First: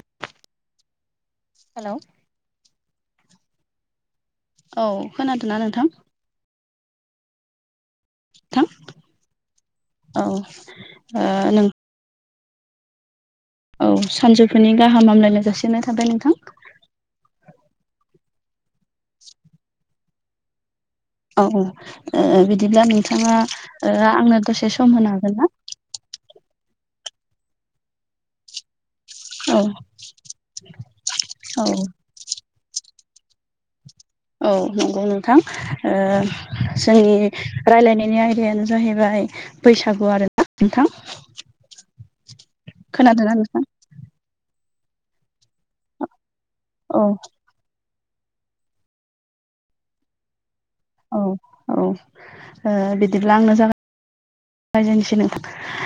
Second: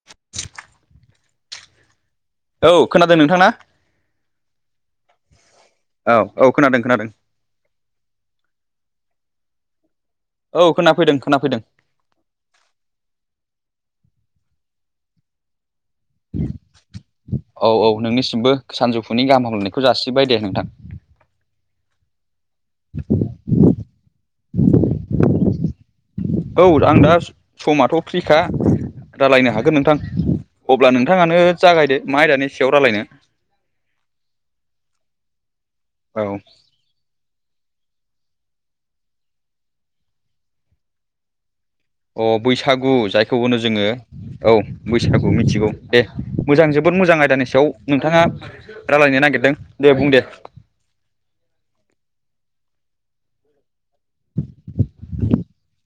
[inaudible] Hello औ खोनादों नोंथां ना औ खोनादों ना नोंथां औ औ खोनादों खोनादों थां औ खोनाफैदों ओ खोनाफैदों नों औ सानजौफुनि गाहाम हामलायनाय जासिहरनाय थाबाय नोंथां औ औ नोंनिसिमबो सानजौफुनि गाहाम हामलनायखौ जासिबाय दे नोंथां औ औ ओ बिदिब्ला नोंथाङा ओ आंनो दसे सम होनो हागोनना। औ आं दा समाथ' फ्रिखा रायलायनो औ हागोन नोंथां अब्ला नोंथाङानो औ जागायदो मा आयदानि सायाव रायलायनो। औ नंगौ नोंथां ओ औ जोंनि रायलायनायनि आयदायानो जाहैबाय बैसागु आरोना नोंथां। अ बैसागु खोनादोंना जायखौ होननो नोंथां? जोंङो औ बैसागु मिथिगौ। दे मोजां जोबोद औ मोजां आयदानि सायाव नोंथांङा रायलायनो नागिरदों दे बुं दे। औ औ ओ बिदिब्ला आंनो जागाय जायजेनसै नोंथां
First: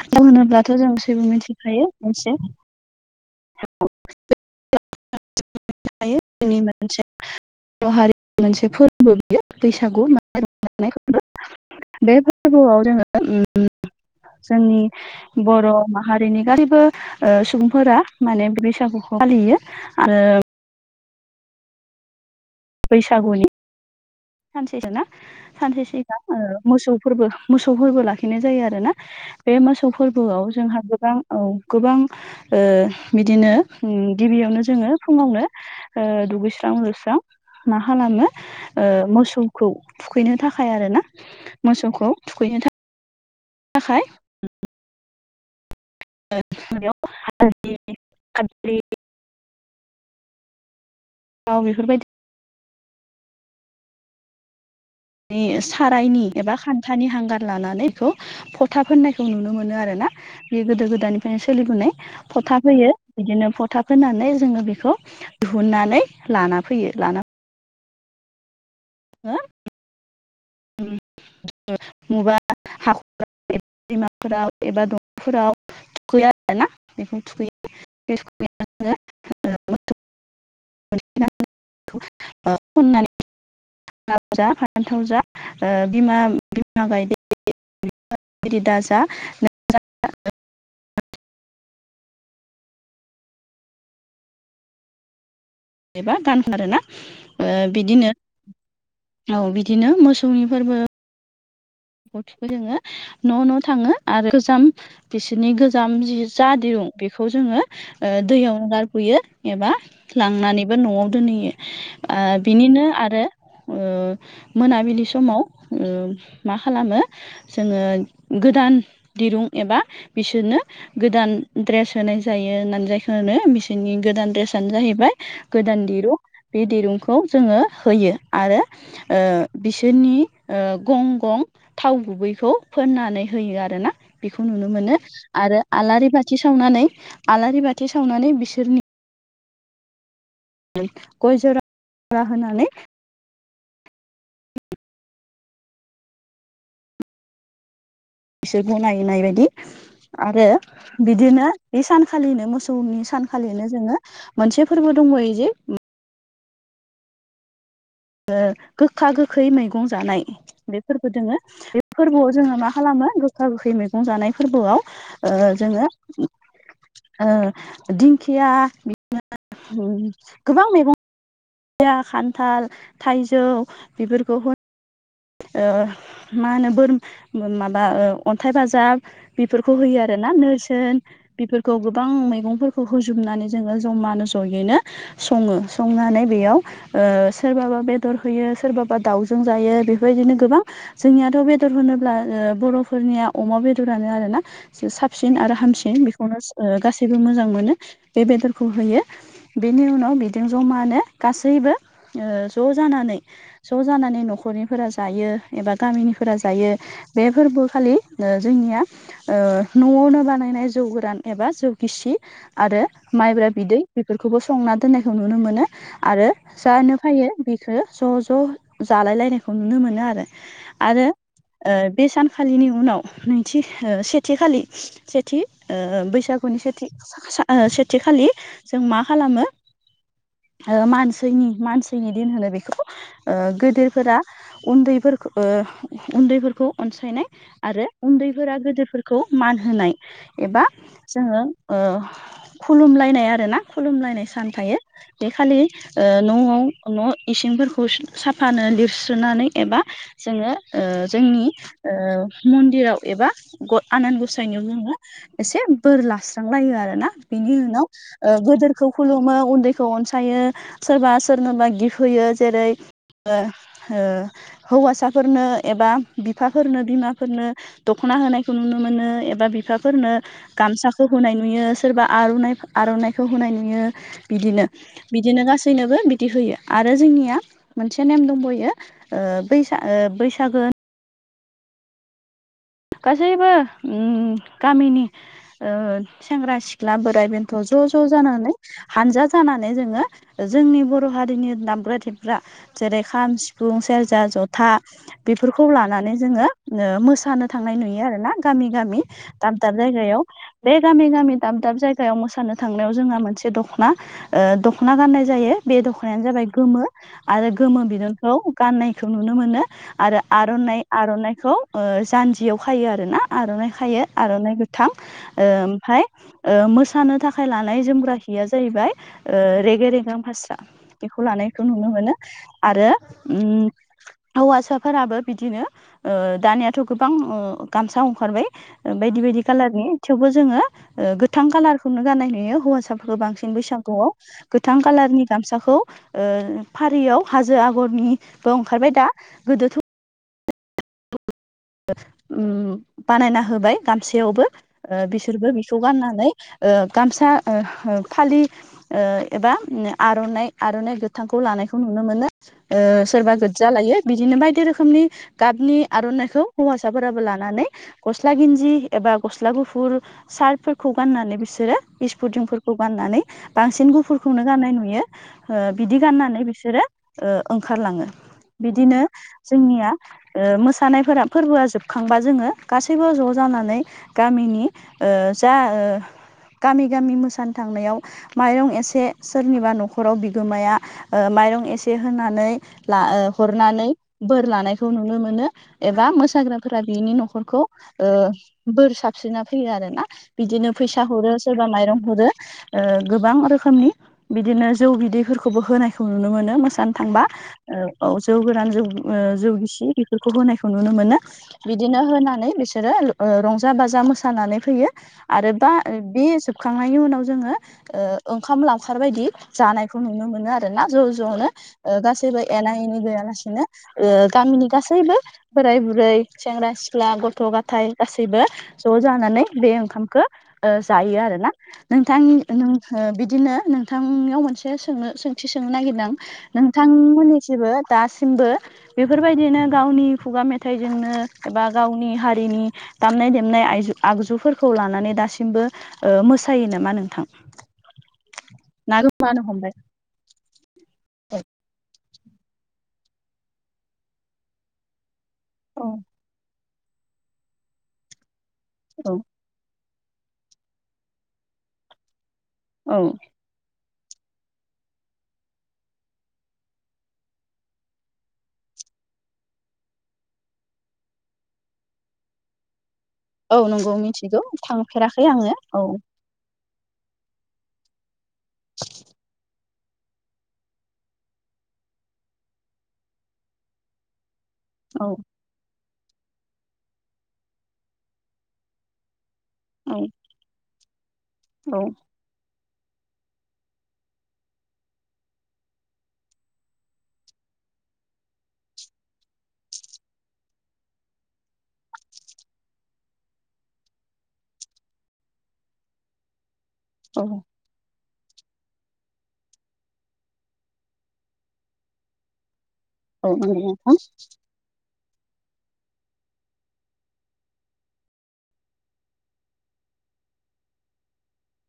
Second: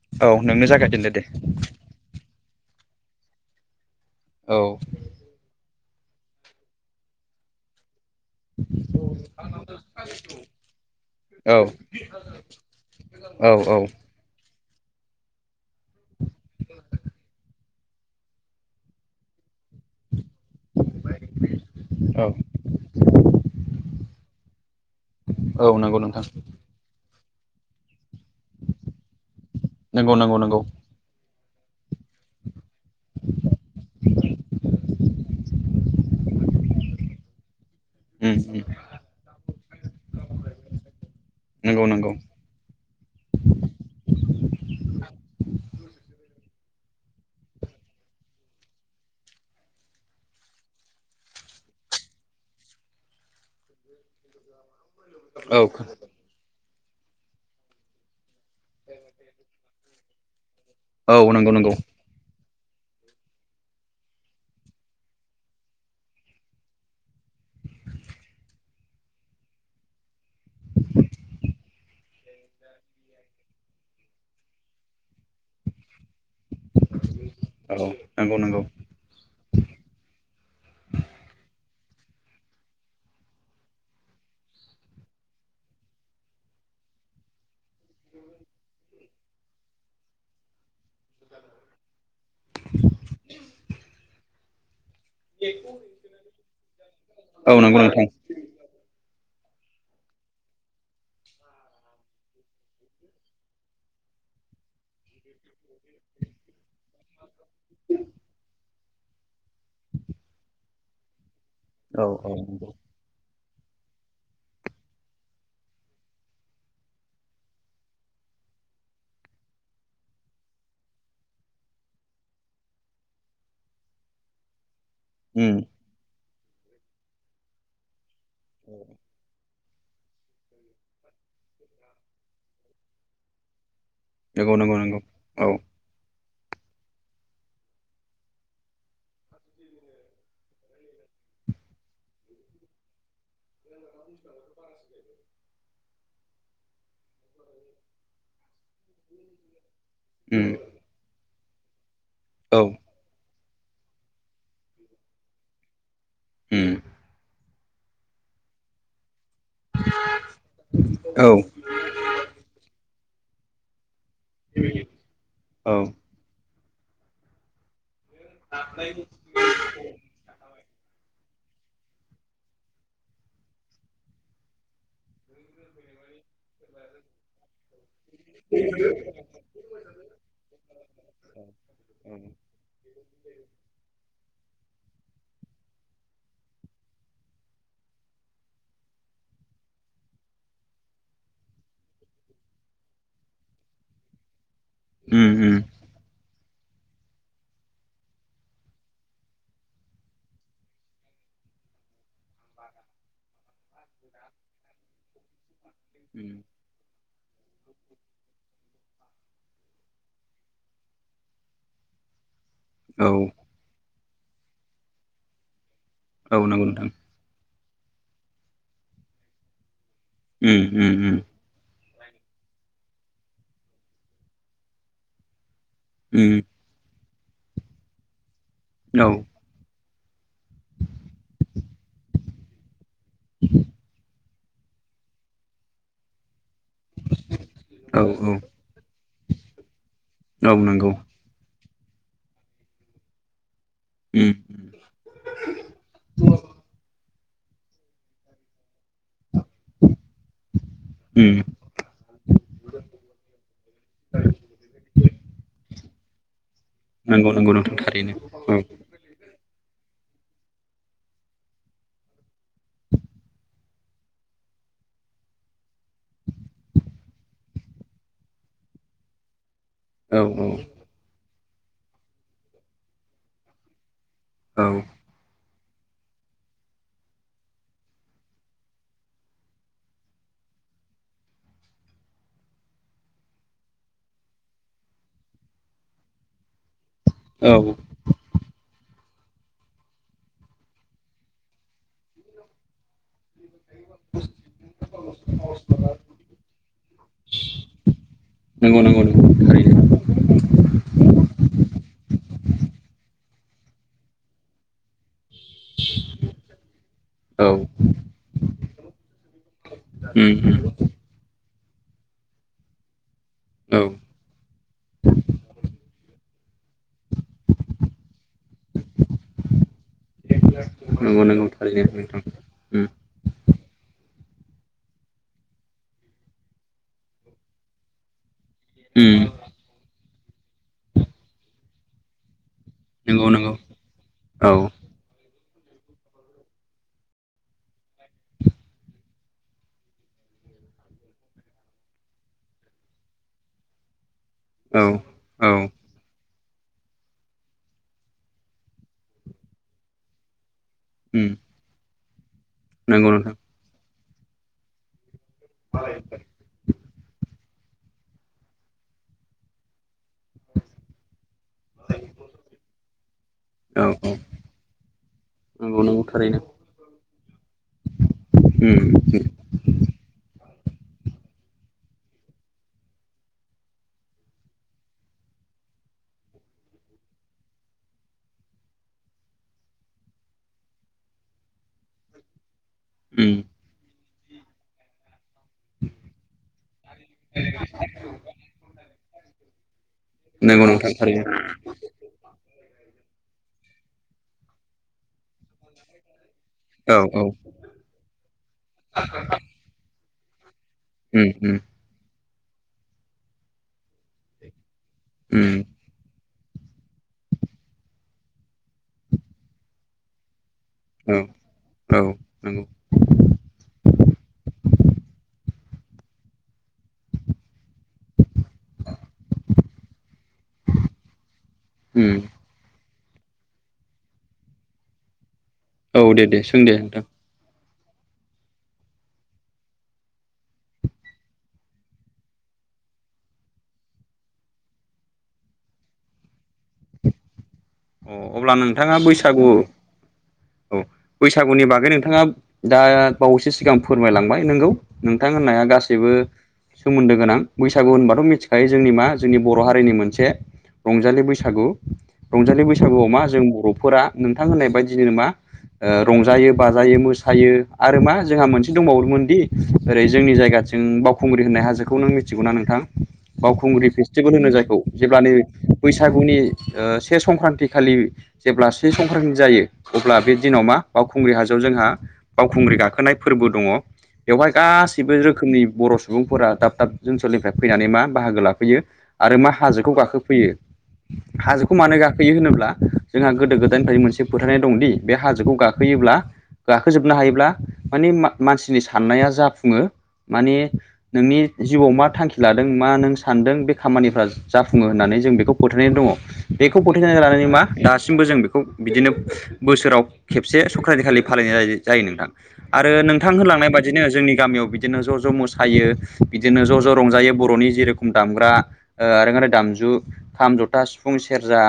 सौ औ नोंनो होनोब्लाथ' जों जागायजेनदो दे सेबो मिथिखायो मोनसे औ नि मोनसे बर' हारि मोनसे फोरबो बियो बैसागु मान रजानाय फोरबो औ बे फोरबोआव जोङो औ उम औ जोंनि बर' माहारिनि गासैबो ओ सुबुंफोरा माने बैसागुखौ फालियो। आरो औ बैसागुनि सानसे जों ना औ सानसे नंगौ सिगां नोंथां मोसौफोरबो मोसौ फोरबो लाखिनाय जायो आरोना। बे मोसौ नंगौ नंगौ फोरबोआव नंगौ। जोंहा गोबां औ गोबां ओ बिदिनो गिबियावनो जोंङो फुंङावनो ओ दुगैस्रां जुस्रां मा खालामो उम उम ओ मोसौखौ थुखैनो थाखाय आरो ना नंगौ नंगौ मोसौखौ थुखैनो थाखाय [unintelligible] याव बेफोरबायदि नि औ सारायनि एबा खान्थानि हांगार लानानै खौ फथा फोननायखौ नुनो मोनो आरोना बे गोदो गोदायनिफ्रायनो नंगौ नंगौ सोलिबोनाय फथाब होयो बिदिनो फथाब फोननानै जोंङो बेखौ दिहुननानै लाना फैयो लाना हो [unintelligible] फोराव थुखैयो आरोना औ बेखौ नंगौ नंगौ थुखैयो बेखौ थुखैय [unintelligible] [unintelligible] बिमा बिमा बायदि दाजा [inaudible] बेखौ एबा गानो आरोना ओ नोंथां बिदिनो औ बिदिनो मोसौनि फोरबो अ थुखौ जोंङो न' न' थांङो आरो गोजाम बिसोरनि गोजाम जि जा दिरुं बेखौ जोंङो ओ दैयावनो गारबो'यो एबा लांनानैबो न'आव दोनहैयो। औ ओ औ नंगौ बिनिनो आरो मोनाबिलि समाव ओ मा खालामो जोंङो गोदान दिरुं एबा बिसोरनो गोदान ड्रेस होनाय जायो होननानै जायखौ होनो मेसिननि गोदान ड्रेस आनो जाहैबाय उम गोदान दिरुं बे दिरुंखौ जोंङो होयो आरो ओ बिसोरनि ओ गं गं थाव गुबैखौ फोननानै होयो आरोना। बेखौ नंगौ नुनो नंगौ मोनो नंगौ औ आरो आलारि बाथि सावनानै आलारि बाथि सावनानै बिसोरनि नोय गय जरा जरा होनानै [inaudible] बिसोर गनायनाय बायदि आरो उम बिदिनो बे सानखालिनो औ मोसौनि सान खालिनो जोंङो मोनसे फोरबो दंबावयो जे उम ओ गोखा गोखै मैगं जानाय बेफोरबो दोंङो औ फोरबोआव जोंङो मा खालामो गोखा गोखै मैगं जानाय फोरबोआव ओ औ जोंङो दिंखिया बिदिनो गोबां मैगं या खान्थाल, थाइजौ बेफोरखौ होन ओ मा होनो बोर माबा अन्थाइ बाजाब बेफोरखौ होयो आरो ना नोरसोन बेफोरखौ गोबां मैगंफोरखौ होजोबनानै जोङो जमानो ज'यैनो। सङो संनानै बेयाव सोरबाबा बेदर होयो सोरबाबा दाउजों जायो बे बेबायदिनो गोबां जोंनियाथ' बेदर होनोब्ला बर'फोरनिया अमा बेदरानो आरोना उम साबसिन आरो हामसिन बेखौनो गासैबो मोजां मोनो बे बेदरखौ होयो बेनि उनाव बिजों जमानो गासैबो ओ ज' जानानै ज' जानानै न'खरनि फोरा जायो एबा उम गामिनिफोरा जायो बे फोरबो खालि ओ जोंनिया ओ न'आवनो बानायनाय जौ गोरान एबा जौ गिसि आरो औ माइब्रा बिदै बेफोरखौबो संना दोननायखौ नुनो मोनो आरो औ नंगौ नोंथां जानो फैयो बिखौ ज' ज' जालायलायनायखौ नुनो मोनो आरो उम उम आरो उम ओ बे सानखालिनि उनाव नैथि सेथिखालि सेथि ओ उम बैसागुनि सेथि सेथि खालि जों मा औ खालामो मानसिनि मानसिनि दिन होनो बेखौ गिदिरफोरा उन्दैफोरखौ उन्दैफोरखौ अनसायनाय आरो औ उन्दैफोरा गिदिरफोर खौ मान होनाय एबा नंगौ जोङो ओ- खुलुमलायनाय आरो ना। खुलुमलायनाय उम सान थायो बे खालि ओ- न'- न'- इसिंफोरखौ साफानो लिरस सुनानै एबा जोङो ओ- उम जोंनि ओ- मन्दिराव एबा आनान गसाइनियाव जोङो एसे बोर लास्रांलायो आरोना नंगौ नंगौ बेनि नोंथां उनाव थारैनो ओ- औ गोदोरखौ खुलुमो उन्दैखौ अनसायो सोरबा सोरनोबा गिफ्ट होयो जेरै ओ- ओ- हौवासाफोरनो एबा बिफाफोरनो बिमाफोरनो दख'ना होनायखौ नुनो मोनो एबा बिफा फोरनो औ गामसाखौ होनाय नुयो सोरबा आरना आर'नाइखौ होनाय नुयो औ बिदिनो बिदिनो गासैनोबो बिदि होयो आरो जोंनिया मोनसे नेम दंबावयो बियो ओ बैसाग ओ बैसागो गासैबो अम- गामिनि ओ- सेंग्रा सिख्ला बोराइ बेन्थ' औ ज' ज' ज जानानै हानजा जानानै जोङो जोंनि बर' हारिनि दामग्रा थेग्रा जेरै खाम सिफ सिफुं सेरजा जथा बेफोरखौ लानानै जोङो मोसानो थांनाय नुयो आरो ना गामि नंगौ गामि नंगौ नंगौ दाब थारैनो दाब जायगायाव बे गामि गामि दाब दाब जायगायाव मोसानो थांनायाव जोंहा मोनसे दख'ना दख'ना गाननाय जायो बे दख'नायानो जाबाय गोमो आरो औ गोमो बिदुंखौ गाननायखौ नुनो मोनो आरो उम उम आर'नायइ आर'नाइखौ जानजियाव खायो आरोना आर'नाइ औ खायो आर'नाइ गोथां ओमफफ्राय ओ- मोसानो थाखाय लानाय जोमग्रा हिया जाहैबाय रेगे रेगां फास्रा। बेखौ नंगौ नंगौ लानायखौ नुनो थारैनो मोनो नोंथां उम आरो हौवासाफोराबो बिदिनो दानियाथ' गोबां गामसा ओंखारबाय बायदि उम बायदि कालारनि थेवबो जोङो गोथां कालारखौनो गानाय नुयो हौवासा नंगौ बांसिन नंगौ बैसागु आव औ गोथां कालारनि गामसाखौ फारियाव हाजो आगरनिबो ओंखारबाय दा गोदोथ बानायना होबाय गामसेयावबो औ औ बिसोरबो बिखौ गाननानै ओ- गामसा ओ फालि ओ- एबा आर'नाइ आर'नाइ उम गोथांखौ लानायखौ नुनो ओ- नंगौ सोरबा नोंथां गोज्जा लायो बिदिनो बायदि रोखोमनि गाबनि आर'नाइखौ हौवासाफोराबो लानानै गस्ला गिन्जि एबा गस्ला गुफुर सार्टफोरखौ गाननानै बिसोरो इसफुथिंफोरखौ गाननानै औ बांसिन औ गुफुरखौनो गाननाय नुयो ओ नंगौ बिदि नंगौ थारैनो गाननानै बिसोरो ओ ओंखारलाङो उम बिदिनो जोंनिया ओ मोसानायफोरा फोरबोआ जोबखांबा जोङो गासैबो ज' जानानै गामिनि ओ जा ओ गामि गामि मोसानो थांनायाव माइरं एसे सोरनिबा न'खराव बिगोमाया ओ माइरं एसे होनानै ला ओ उम हरनानै बोर लानायखौ नुनो मोनो एबा मोसाग्राफोरा बिनि न'खरखौ ओ बोर साबस्रिना फैयो आरोना। नंगौ बिदिनो नोंथां फैसा हरो थारैनो सोरबा माइरं हरो गोबां रोखोमनि बिदिनो जौ बिदैफोरखौबो होनायखौ नुनो मोनो म जानो औ थांबा औ औ जौ गोरान ज जौ गिसि बेफोरखौ होनायखौ नुनो मोनो उम उम बिदिनो होनानै बिसोरो रंजा बाजा मोसानानै फैयो उम आरोबा बे जोबखांनायनि उनाव ओ- जोङो ओंखाम लावखार बायदि जानायखौ नुनो मोनो आरो आर ना ज' औ ज'नो औ गासिबो नंगौ एना एनि गैयालासिनो ओ- गामिनि गासैबो बोराय बुरै सेंग्रा सिख्ला गथ' गाथाय गासैबो ज' जानानै बे ओंखामखौ जायो आरो ना। उम नोंथां नों ओ बिदिनो नोंथांनियाव मोनसे सोंनो सों थि सोंनो औ नागिरदों आं दे दे सों दे नोंथां नोंथांमोननिथिंबो दासिमबो बेफोरबायदिनो गावनि खुगा मेथाइजोंनो एबा गावनि हारिनि दामनाय देमनाय आयजु आगजुफोरखौ लानानै दासिमबो ओ मोसायो नामा नोंथां? अ अब्ला ना नोंथाङा गोमानो बैसागु हमबाय औ बैसागुनि बागै नोंथाङा दा बावैसो सिगां फोरमायलांबाय नोंगौ नोंथां होननाया औ गासैबो सोमोन्दो गोनां बैसागु होनबाथ' मि फाय जोंनि मा औ जोंनि बर' हारिनि मोनसे रंजालि बैसागु रंजालि बै औ सागुआव मा जों बर'फोरा नोंथां होननाय बायदिनो मा ओ रंजायो बाजायो मोसायो आरो मा जोंहा मोनसे दंबावोमोनदि ओरै जोंनि जायगा जों बावखुंग्रि होननाय हाजोखौ नों मिथिगौना नोंथां? औ बावखुंग्रि नंगौ फेस्टिभेल मिथिगौ होनो जायखौ थांफेराखै जेब्लानो आङो औ बैसागुनि ओ से संक्रान्ति खालि जेब्ला से संक्रान्ति जायो अब्ला बे दिनाव मा बावखुंग्रि हाजोआव जोंहा बावखुंग्रि गाखोनाय फोरबो दङ। बेवहाय औ गासैबो रोखोमनि बर' सुबुंफोरा दाब दाब ओनसोलनिफ्राय फैनानै मा बाहागो लाफैयो। आरो मा हाजोखौ औ गाखोफैयो हाजोखौ औ मानो गाखोयो होनो ब्ला जोंहा गोदो गोदायनिफ्राय मोनसे फोथायनाय दंदि बे हाजोखौ गाखोयोब्ला गाखोजोबनो हायोब्ला माने मा-मानसिनि साननाया जाफुङो माने नोंनि जिउआव मा थांखि लादों मा नों सानदों बे खामानिफ्रा जाफुङो होननानै जों बेखौ फोथायनाय दङ बेखौ फोथायनाय लानानै मा दासिमबो जों बेखौ बिदिनो बोसोराव खेबसे संक्रन्ति खालि फालिनाय जायो जायो नोंथां। आरो औ नोंथां नंगौ होनलांनाय नोंथां बायदिनो जोंनि गामियाव बि बिदिनो ज' ज' मोसायो बिदिनो ज' ज' रंजायो बर'नि जेरखम दामग्रा ओ ओरोंआरि दामजु खाम जथा सिफुं सेरजा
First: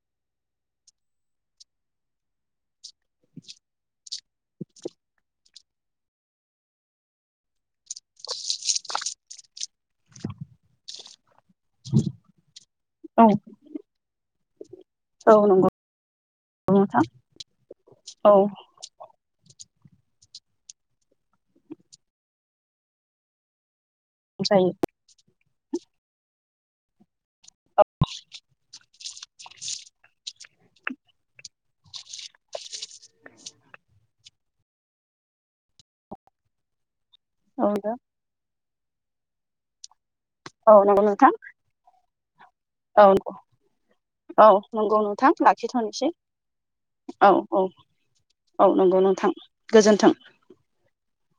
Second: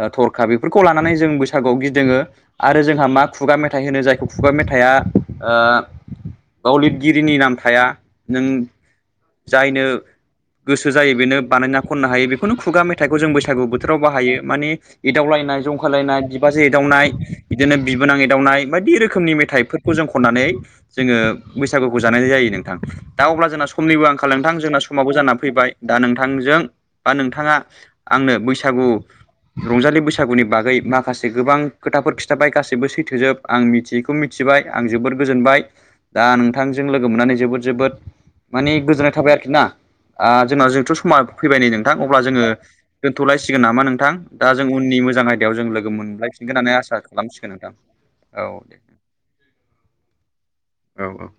ओ थरखा बेफोरखौ लानानै जों बैसागुआव गिदिङो आरो जोंहा मा खुगा मेथाइ होनो जायखौ खुगा मेथाइआ ओ बाव लिरगिरिनि नाम थाया नों जायनो गोसो जायो बेनो बानायना खननो हायो बेखौनो खुगा मेथाइखौ औ जों बैसागु बोथोराव बाहायो माने औ नंगौ एदावलायनाय जंखालायनाय बिबाजै नोंथां एदावनाय बिदिनो बिबोनां औ एदावनाय बायदि रोखोमनि मेथाइफो खौ जों खननानै जोङो बैसागुखौ जानाय जायो नोंथां दा अब्ला जोंना समनिबो आं खाल नोंथां जायो जोंना समावबो जानानानै फैबाय दा नोंथांजों बा नोंथाङा आंनो बैसागु रंजालि बैसागुनि बागै माखासे गोबां खोथाफोर खिथाबाय गासैबो सैथोजोब। आं मिथियैखौ मिथिबाय आं जोबोद गोजोनबाय दा नोंथांजों लोगो मोननानै जोबोद औ जोबोद मानि गोजोननाय थाबाय आरोखि ना? आ जोंनाव औ जिहेथु नंगौ समा नोंथां फैबाय न नों नोंथां अब्ला जोङो औ दोन्थ'लायसिगोन नामा नोंथां? औ दा जों नंगौ उननि मोजां नोंथां आयदायाव जों लोगो लाखिथ'नोसै मोनलायफिनगोन होननानै आसा औ खालामसिगोन औ नोंथां। औ नंगौ नोंथां। गोजोन्थों। औ औ।